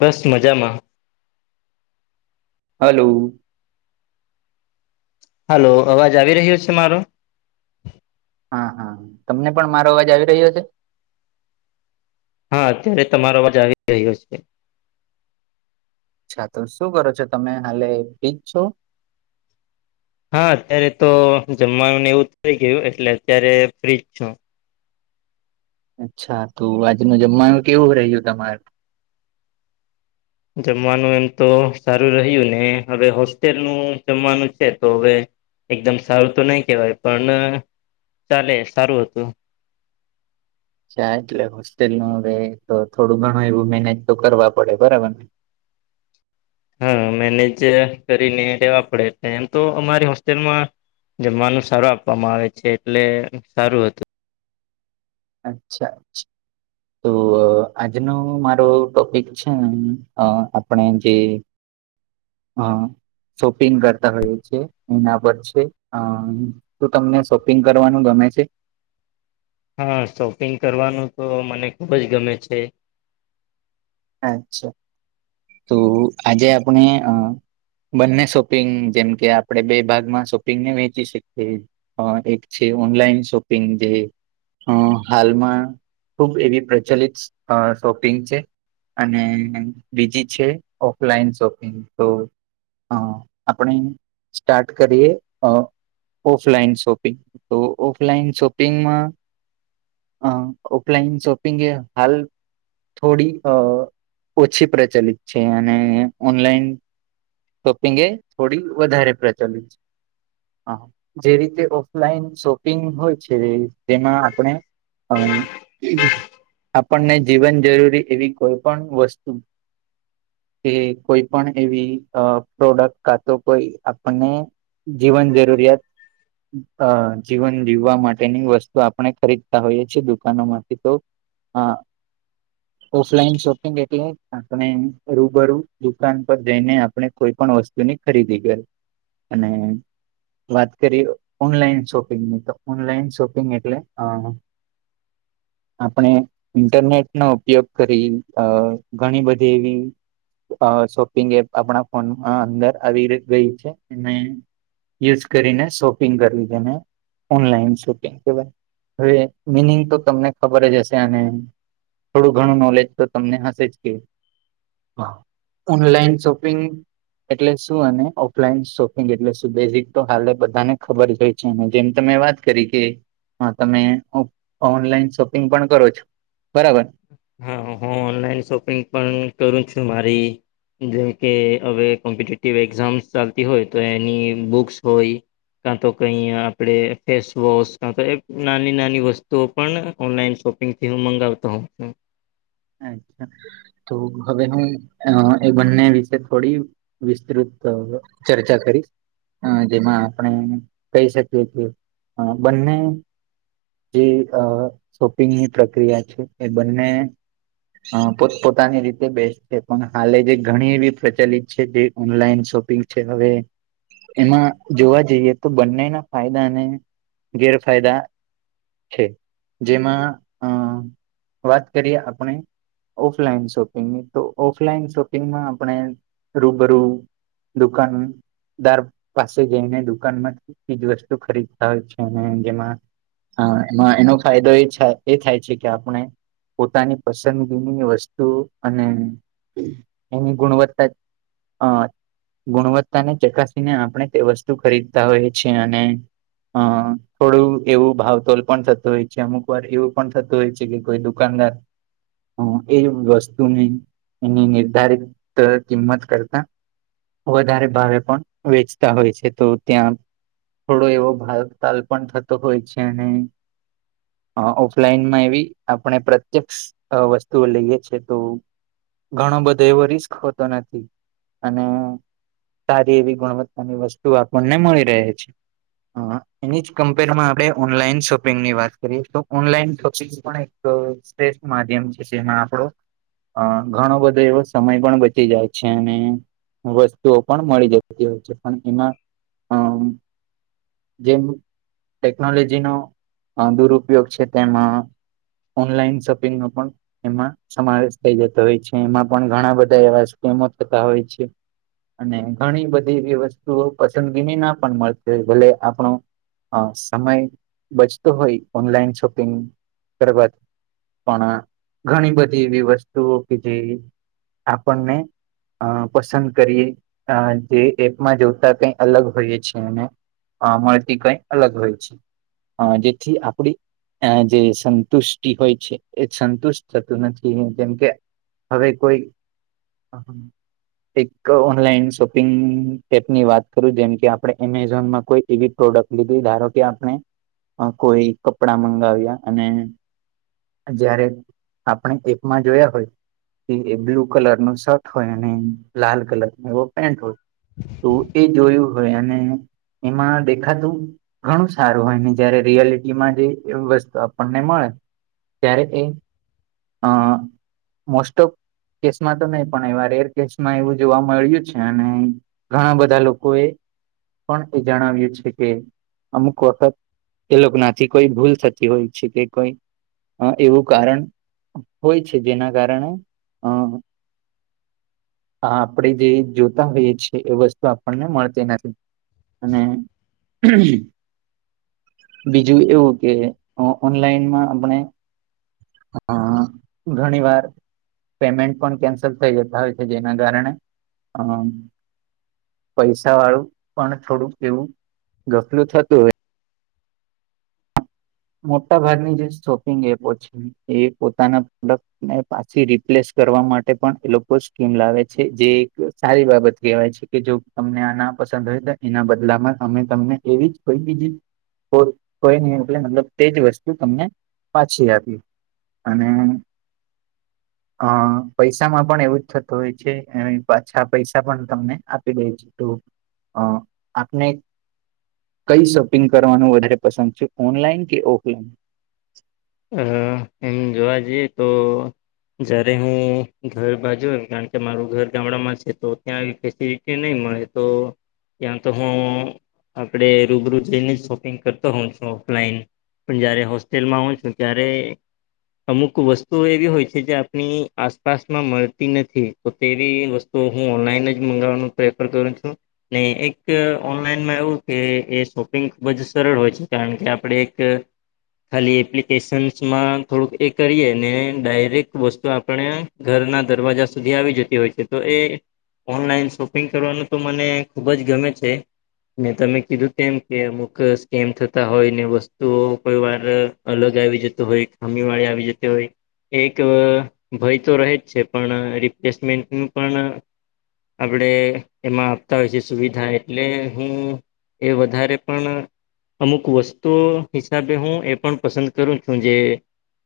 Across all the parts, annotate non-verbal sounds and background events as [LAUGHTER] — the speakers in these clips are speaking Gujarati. બસ મજામાં હલો હાલલો અવાજ આવી રહ્યો છે મારો હા હા તમને પણ મારો અવાજ આવી રહ્યો છે. હા અત્યારે તમારો અવાજ આવી રહ્યો છે. અચ્છા તો શું કરો છો તમે હાલે બિજ છો. હા અત્યારે તો જમવાનું એવું થઈ ગયું એટલે અત્યારે ફ્રીજ છું. અચ્છા તોું આજ ન જમવાયું કેવું રહ્યું તમારુ જમવાનું એમ તો સારું રહ્યું ને હવે હોસ્ટેલ નું જમવાનું છે તો હવે એકદમ સારું તો નહી કેહેવાય પણ ચાલે સારું હતું. ચ્ા એટલે હોસ્ટેલ નું હવે તો થોડું ઘણું એવું મેનેજ તો કરવા પડે બરાબર ને હા મેનેજ કરીને લેવા પડે એ એમ તો અમારી હોસ્ટેલમાં જમવાનું સારું આપવામાં આવે છે એટલે સારું હતું. અચ્છા્ તો આજનો મારો ટોપિક છે આપણે જે હા શોપિંગ કરતા હોયએ છેએ એના પર છે અ તું તમને શોપિંગ કરવાનું ગમે છે. હા શોપિંગ કરવાનું તો મને ખુબ જ ગમે છે. અચ્છા તો આજે આપણે અ બંને શોપિંગ જેમકે આપણે બે ભાગમાં શોપિંગને વેચી શકીએ હ એક છે ઓનલાઈન શોપિંગ જે અ હાલમાં ખુબ એવી પ્રચલિત શોપિંગ છે. અને બીજી છે ઓફલાઈન શોપિંગ તો અ આપણે સ્ટાર્ટ કરીએ અ ઓફલાઈન શોપિંગ તો ઓફલાઈન શોપિંગમાં અ ઓફલાઈન શોપિંગ એ હાલ થોડી અ ઓછી પ્રચલિત છે અને ઓનલાઈન શોપિંગ એ થોડી વધારે પ્રચલિત છે. હ જે રીતે ઓફલાઈન શોપિંગ હોય છે તેમાં આપણે અ આપણને જીવન જરૂરી એવી કોઈ પણ વસ્તુ કે કોઈ પણ એવી પ્રોડક્ટ કા તો કોઈ આપને જીવન જરૂરિયાત અ જીવન જીવવા માટેની વસ્તુ આપણે ખરીદતા હોઈએ છ છેીએ દુકાનો માંથી તો હા ઓફલાઈન શોપિંગ એટલે આપણે રૂબરૂું દુકાન પર જઈને આપણે કોઈ પણ વસ્તુની ખરીદી કરી અને વાત કરીએ ઓનલાઈન શોપિંગ ની તો ઓનલાઈન શોપિંગ એટલે આપણે ઇન્ટરનેટ નો ઉપયોગ કરી ઘણી બધી સેવીિંગ અ શોપિંગ એપ આપણા ફોનમાં અંદર આવી ગઈ છે અને યુઝ કરીને શોપિંગ કરવી છે ને ઓનલાઈન શોપિંગ કેવાય હવે મિનિંગ તો તમને ખબર જ હશે અને થોડું ઘણું નોલેજ તો તમને હશે જ કે હા ઓનલાઈન શોપિંગ એટલે શું અને ઓફલાઈન શોપિંગ એટલે શું બેઝિક તો હાલે બધાને ખબર જય જેમ તમે વાત કરી કે હા તમે ઓનલાઈન શોપિંગ પણ કરો છો. બરાબર હા હું ઓનલાઈન શોપિંગ પણ કરું છું મારી જેમકે હવે કોમ્પિટેટિવ એક્ઝામ્સ ચાલતી હોય તો એની બુક્સ હોય. કાં તો કંઈ આપણે ફેસવોશ કા તો નાની નાની વસ્તુઓ પણ ઓનલાઈન શોપિંગ થી હું મંગાવતો હોઉ અછા તો હવે હું એ બંને વિશે થોડી વિસ્તૃત ચર્ચા કરીશ અ જેમાં આપણે કહી શકીએ કે બંને જે શોપિંગની પ્રક્રિયા છે એ બંને અ પોત પોતાની રીતે બેસ્ટ છે, પણ હાલે જે ઘણી એવી પ્રચલિત છે જે ઓનલાઈન શોપિંગ હવે એમાં જોવા જઈએ તો બંનેના ફાયદા અને ગેરફાયદા છે, જેમાં અ વાત કરીએ [UNINTELLIGIBLE] ઓફલાઈન શોપિંગ તો ઓફલાઈન શોપિંગમાં આપણે રૂબરૂ દુકાન દાર પાસે જઈને દુકાનમાં ચીજ વસ્તુ ખરીદતા હોય છે. જેમાં હા એમાં એનો ફાયદો એ એ થાય છે કે આપણે પોતાની પસંદગીની વસ્તુ અને એની ગુણવત્તા [UNINTELLIGIBLE] ગુણવત્તા ને ચકાસીને આપણે તે વસ્તુ ખરીદતા હોઈ છીએ અને અ થોડું એવું ભાવતોલ પણ થતું હોય છે, અમુક વાર એવું પણ થતું હોય છે કે કોઈ દુકાનદાર એ વસ્તુની એની નિર્ધારિત કિંમત કરતા વધારે ભાવે પણ વેચતા હોય છે, તો ત્યાં થોડો એવો ભાવ તાલ પણ થતો હોય છે, અને ઓફલાઈનમાં એવી આપણે પ્રત્યક્ષ વસ્તુઓ લઈએ છેએ તો ઘણો બધો એવો રિસ્ક હોતો નથી અને સારી એવી ગુણવત્તાની વસ્તુ આપણને મળી રહે છે. હા એની જ કમ્પેરમાં આપણે ઓનલાઈન શોપિંગ ની વાત કરીએ તો ઓનલાઈન શોપિંગ પણ [UNINTELLIGIBLE] માધ્યમ જે એમાં આપડો હ ઘણો બધો એવો સમય પણ બચી જાય છે. અને વસ્તુઓ પણ મળી જતી હોય છે પણ એમાં અમ જેમ ટેકનોલોજીનો દુરુપયોગ છે તેમાં ઓનલાઈન શોપિંગમાં નો પણ એમાં સમાવેશ થઈ જતો હોય છે, એમાં પણ ઘણા બધા એવા સ્કીમો થતા હોય છે. અને ઘણી બધી એવી વસ્તુઓ પસંદગીની ના પણ મળશે ભલે આપણુ હ સમય બચતો હોય ઓનલાઈન શોપિંગ કરવા પણ ઘણી બધી એવી વસ્તુઓ કે જે આપણને અ પસંદ કરીએ જે એપમાં જોતા કઈ અલગ હોઈએ છે અને મળતી કઈ અલગ હોય છે. જેથી આપડી આ જે સંતુષ્ટિ હોય એ સંતુષ્ટ થતું નથી કેમકે હવે કોઈ [INAUDIBLE] એક ઓનલાઈન શોપિંગ એપ ની વાત કરું જેમ કે આપણે એમેઝોનમાં કોઈ એવી પ્રોડક્ટ લીધી ધારો કે આપણે કોઈ કપડા મંગાવ્યા અને જયારે આપણે એકમાં જોયા હોય એ એ બ્લુ કલર નું શર્ટ હોય ને લાલ કલર નો એવો પેન્ટ હોય તો એ જોયું હોય અને એમાં દેખાતું ઘણું સારું હોય ને જયારે રિયાલિટી માં જે એવી વસ્તુ આપણને મળે ત્યારે એ અ મોસ્ટ ઓફ કેસમાં તો નહી પણ એવાર એર કેસમાં એવું જોવા મળ્યું છે અને ઘણા બધા લોકો એ પણ એ જણાવ્યું છે કે અમુક વખત એ લોકો નાથી કોઈ ભૂલ થતી હોય છે કે કોઈ અ એવું કારણ હોય છે જેના કારણે અ- હ આપણેે જે જોતા હોઈએ છ છેીએ એ વસ્તુ આપણને મળતી નથી અને બીજું એવું કે ઓનલાઈનમાં આપણે હા ઘણી વાર પેમેન્ટ પણ કેન્સલ થઈ જતા હોય છે જેના કારણે અ પૈસા વાળું પણ થોડુંક એવું ગફલું થતું હોય મોટા ભાગની જે શોપિંગ એપો છે એ પોતાના પ્રોડક્ટ ને પાછી રિપ્લેસ કરવા માટે પણ એ લોકો સ્કીમ લાવે છે જે એક સારી બાબત કહેવાય છે. કે જો તમને આ ના પસંદ હોય તો એના બદલામાં અમે તમને એવી જ કોઈ બીજી કોર કોઈનીલે ન તેજ વસ્તુ તમને પાછી આપી અને અ પૈસામાં પણ એવું જ થતું હોય છે પાછા પૈસા પણ તમને આપી દે છે. તો અ આપને કઈ શોપિંગ કરવાનું વધારે પસંદ છે ઓનલાઈન કે ઓફલાઈન અ એમ જોવા જઈએ તો જયારે હું ઘર બાજુ હોઉંને કારણ કે મારું ઘર ગામડામાં છે તો ત્યાં આવી ફેસિલિટી નહી મળે તો ત્યાં તો હું આપડ રૂબરૂ જઈને જ શોપિંગ કરતો હોઉ છું ઓફલાઈન પણ જયારે હોસ્ટેલમાં હોઉ છું ત્યારે અમુક વસ્તુઓ એવી હોય છે જે આપણી આસપાસમાં મળતી નથી તો તેવી વસ્તુ હું ઓનલાઈન જ મંગાવવાનું પ્રેફર કરું છું ને એક ઓનલાઈનમાં એવું કે એ શોપિંગ ખુબ જ સરળ હોય છે કારણ કે આપણે એક ખાલી એપ્લી કેશન્સમાં થોડુંક એ કરીએ ને ડાયરેક્ટ વસ્તુ આપણે ઘરના દરવાજા સુધી આવી જ હોય છે તો એ ઓનલાઈન શોપિંગ કરવાનું તો મને ખુબ જ ગમે છે મને તમે કીધું તેમ કે અમુક સ્કેમ થતા હોય ને વસ્તુઓ કોઈ વાર અલગ આવી જતો હોય ખામી વાળી આવી જતી હોય એક ભય તો રહે જ છે પણ રિપ્લેસમેન્ટ પણ આપડે એમાં આપતા હોય છે સુવિધા એટલે હું એ વધારે પણ અમુક વસ્તુઓ હિસાબે હું એ પણ પસંદ કરું છું જે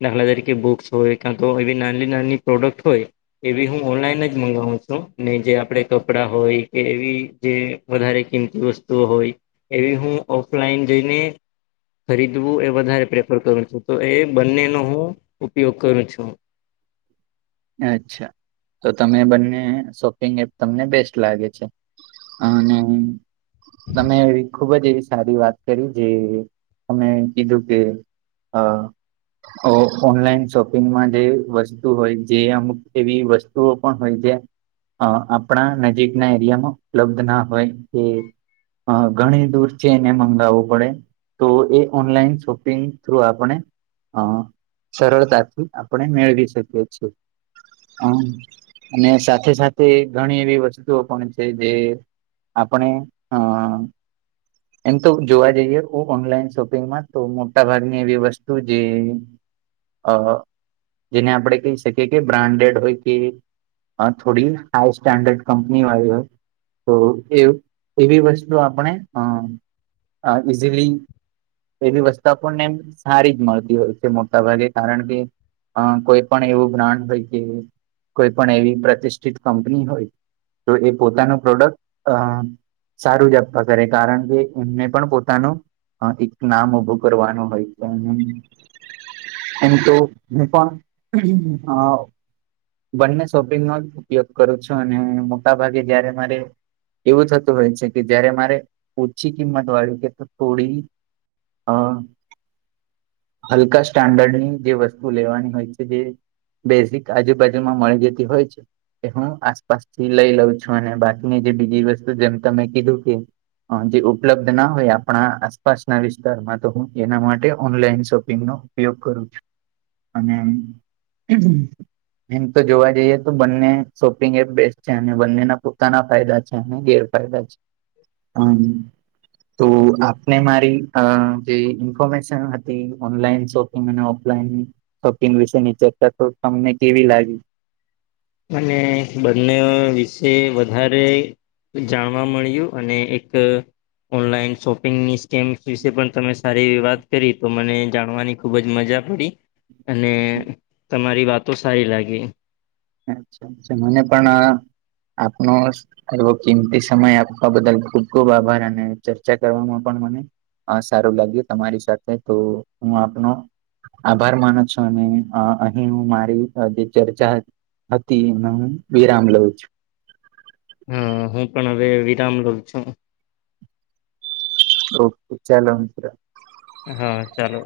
દાખલા તરીકે બુક્સ હોય કાં તો એવી નાની નાની પ્રોડક્ટ હોય એવી હું ઓનલાઈન જ મગાવું છું ને જે આપણે કપડાં હોય કે એવી જે વધારે કિંમતી વસ્તુઓ હોય એવી હું ઓફલાઈન જઈને ખરીદવું એ વધારે પ્રેફર કરું છું તો એ બંનેનો હું ઉપયોગ કરું છું અચ્છા તો તમે બંને શોપિંગ એપ તમને બેસ્ટ લાગે છે હા અને તમે એવી ખુબ જ એવી સારી વાત કરી જે તમે કીધું કે અ ઓનલાઈન શોપિંગમાં જે વસ્તુ હોય જે અમુક એવી વસ્તુઓ પણ હોય જ્યાં હા આપણા નજીકના એરિયામાં ઉપલબ્ધ ના હોય એ હા ઘણી દૂર છે એને મંગાવવું પડે તો એ ઓનલાઈન શોપિંગ થ્રુ આપણે અ સરળતાથી આપણે મેળવી શકીએ છીએ અ અને સાથે સાથે ઘણી એવી વસ્તુઓ પણ છે જે આપણે હ એમ તો જોવા જઈએ ઓનલાઈન શોપિંગમાં તો મોટ્ટા ભાગની એવી વસ્તુ જે અ જેને આપણે કહી શકીએ કે બ્રાન્ડેડ હોય કે હા થોડી હાઈ સ્ટેન્ડર્ડ કંપની વાળી હોય તો એ એવી વસ્તુ આપણે અ ઈઝીલી એવી વસ્તુ આપણનેમ સારી જ મળતી હોય છે મોટા ભાગે કારણ કે અ કોઈ પણ એવું બ્રાન્ડ હોય કે કોઈ પણ એવી પ્રતિષ્ઠિત કંપની હોય તો એ પોતાનું પ્રોડક્ટ અ સારું જપતા કરે કારણ કે એમને પણ પોતાનું હ એક નામ ઉભું કરવાનું હોય તો એ તો હું પણ અ બંને શોપિંગનો જ ઉપયોગ કરું છું અને મોટાભાગે જયારે મારે એવું થતું હોય છે કે જયારે મારે ઓછી કિંમત વાળી કે થોડી અ હલકા સ્ટાન્ડર્ડની જે વસ્તુ લેવાની હોય છે જે બેઝિક આજુબાજુમાં મળી જતી હોય છે એ હું આસપાસ થી લઈ લઉં છું અને બાકીની જે બીજી વસ્તુ જેમ તમે કીધું કે જે ઉપલબ્ધ ના હોય આપણા આસપાસના વિસ્તારમાં તો હું એના માટે ઓનલાઈન શોપિંગનો ઉપયોગ કરું છું અને [INAUDIBLE] એમ તો જોવા જઈએ તો બંને શોપિંગ એપ બેસ્ટ છે અને બંનેના પોતાના ફાયદા છે અને ગેર ફાયદા છે હમ તો આપને મારી જે ઇન્ફોર્મેશન હતી ઓનલાઈન શોપિંગ અને ઓફલાઈન શપિંગ વિશેની ચર્ચા તો તમને કેવી લાગી અને બંને વિશે વધારે જાણવા મળ્યું અને એક ઓનલાઈન શોપિંગની સ્કીમ વિશે પણ તમે સારી એવી વાત કરી તો મને જાણવાની ખુબ જ મજા પડી અને તમારી વાતો સારી લાગી અચ્છા અચ્ા મને પણ આપનો એો કિંમતી સમય આપવા બદલ ખુબ ખુબ આભાર અને ચર્ચા કરવામાં પણ મને સારું લાગ્યું તમારી સાથે તો હું આપનો આભાર માનો છો અને અહી હું મારી જે ચર્ચા હતી અતિ વિરામ લવ છું હા હું પણ હવે વિરામ લો છું ઓકે ચાલો અંતરા હા ચાલો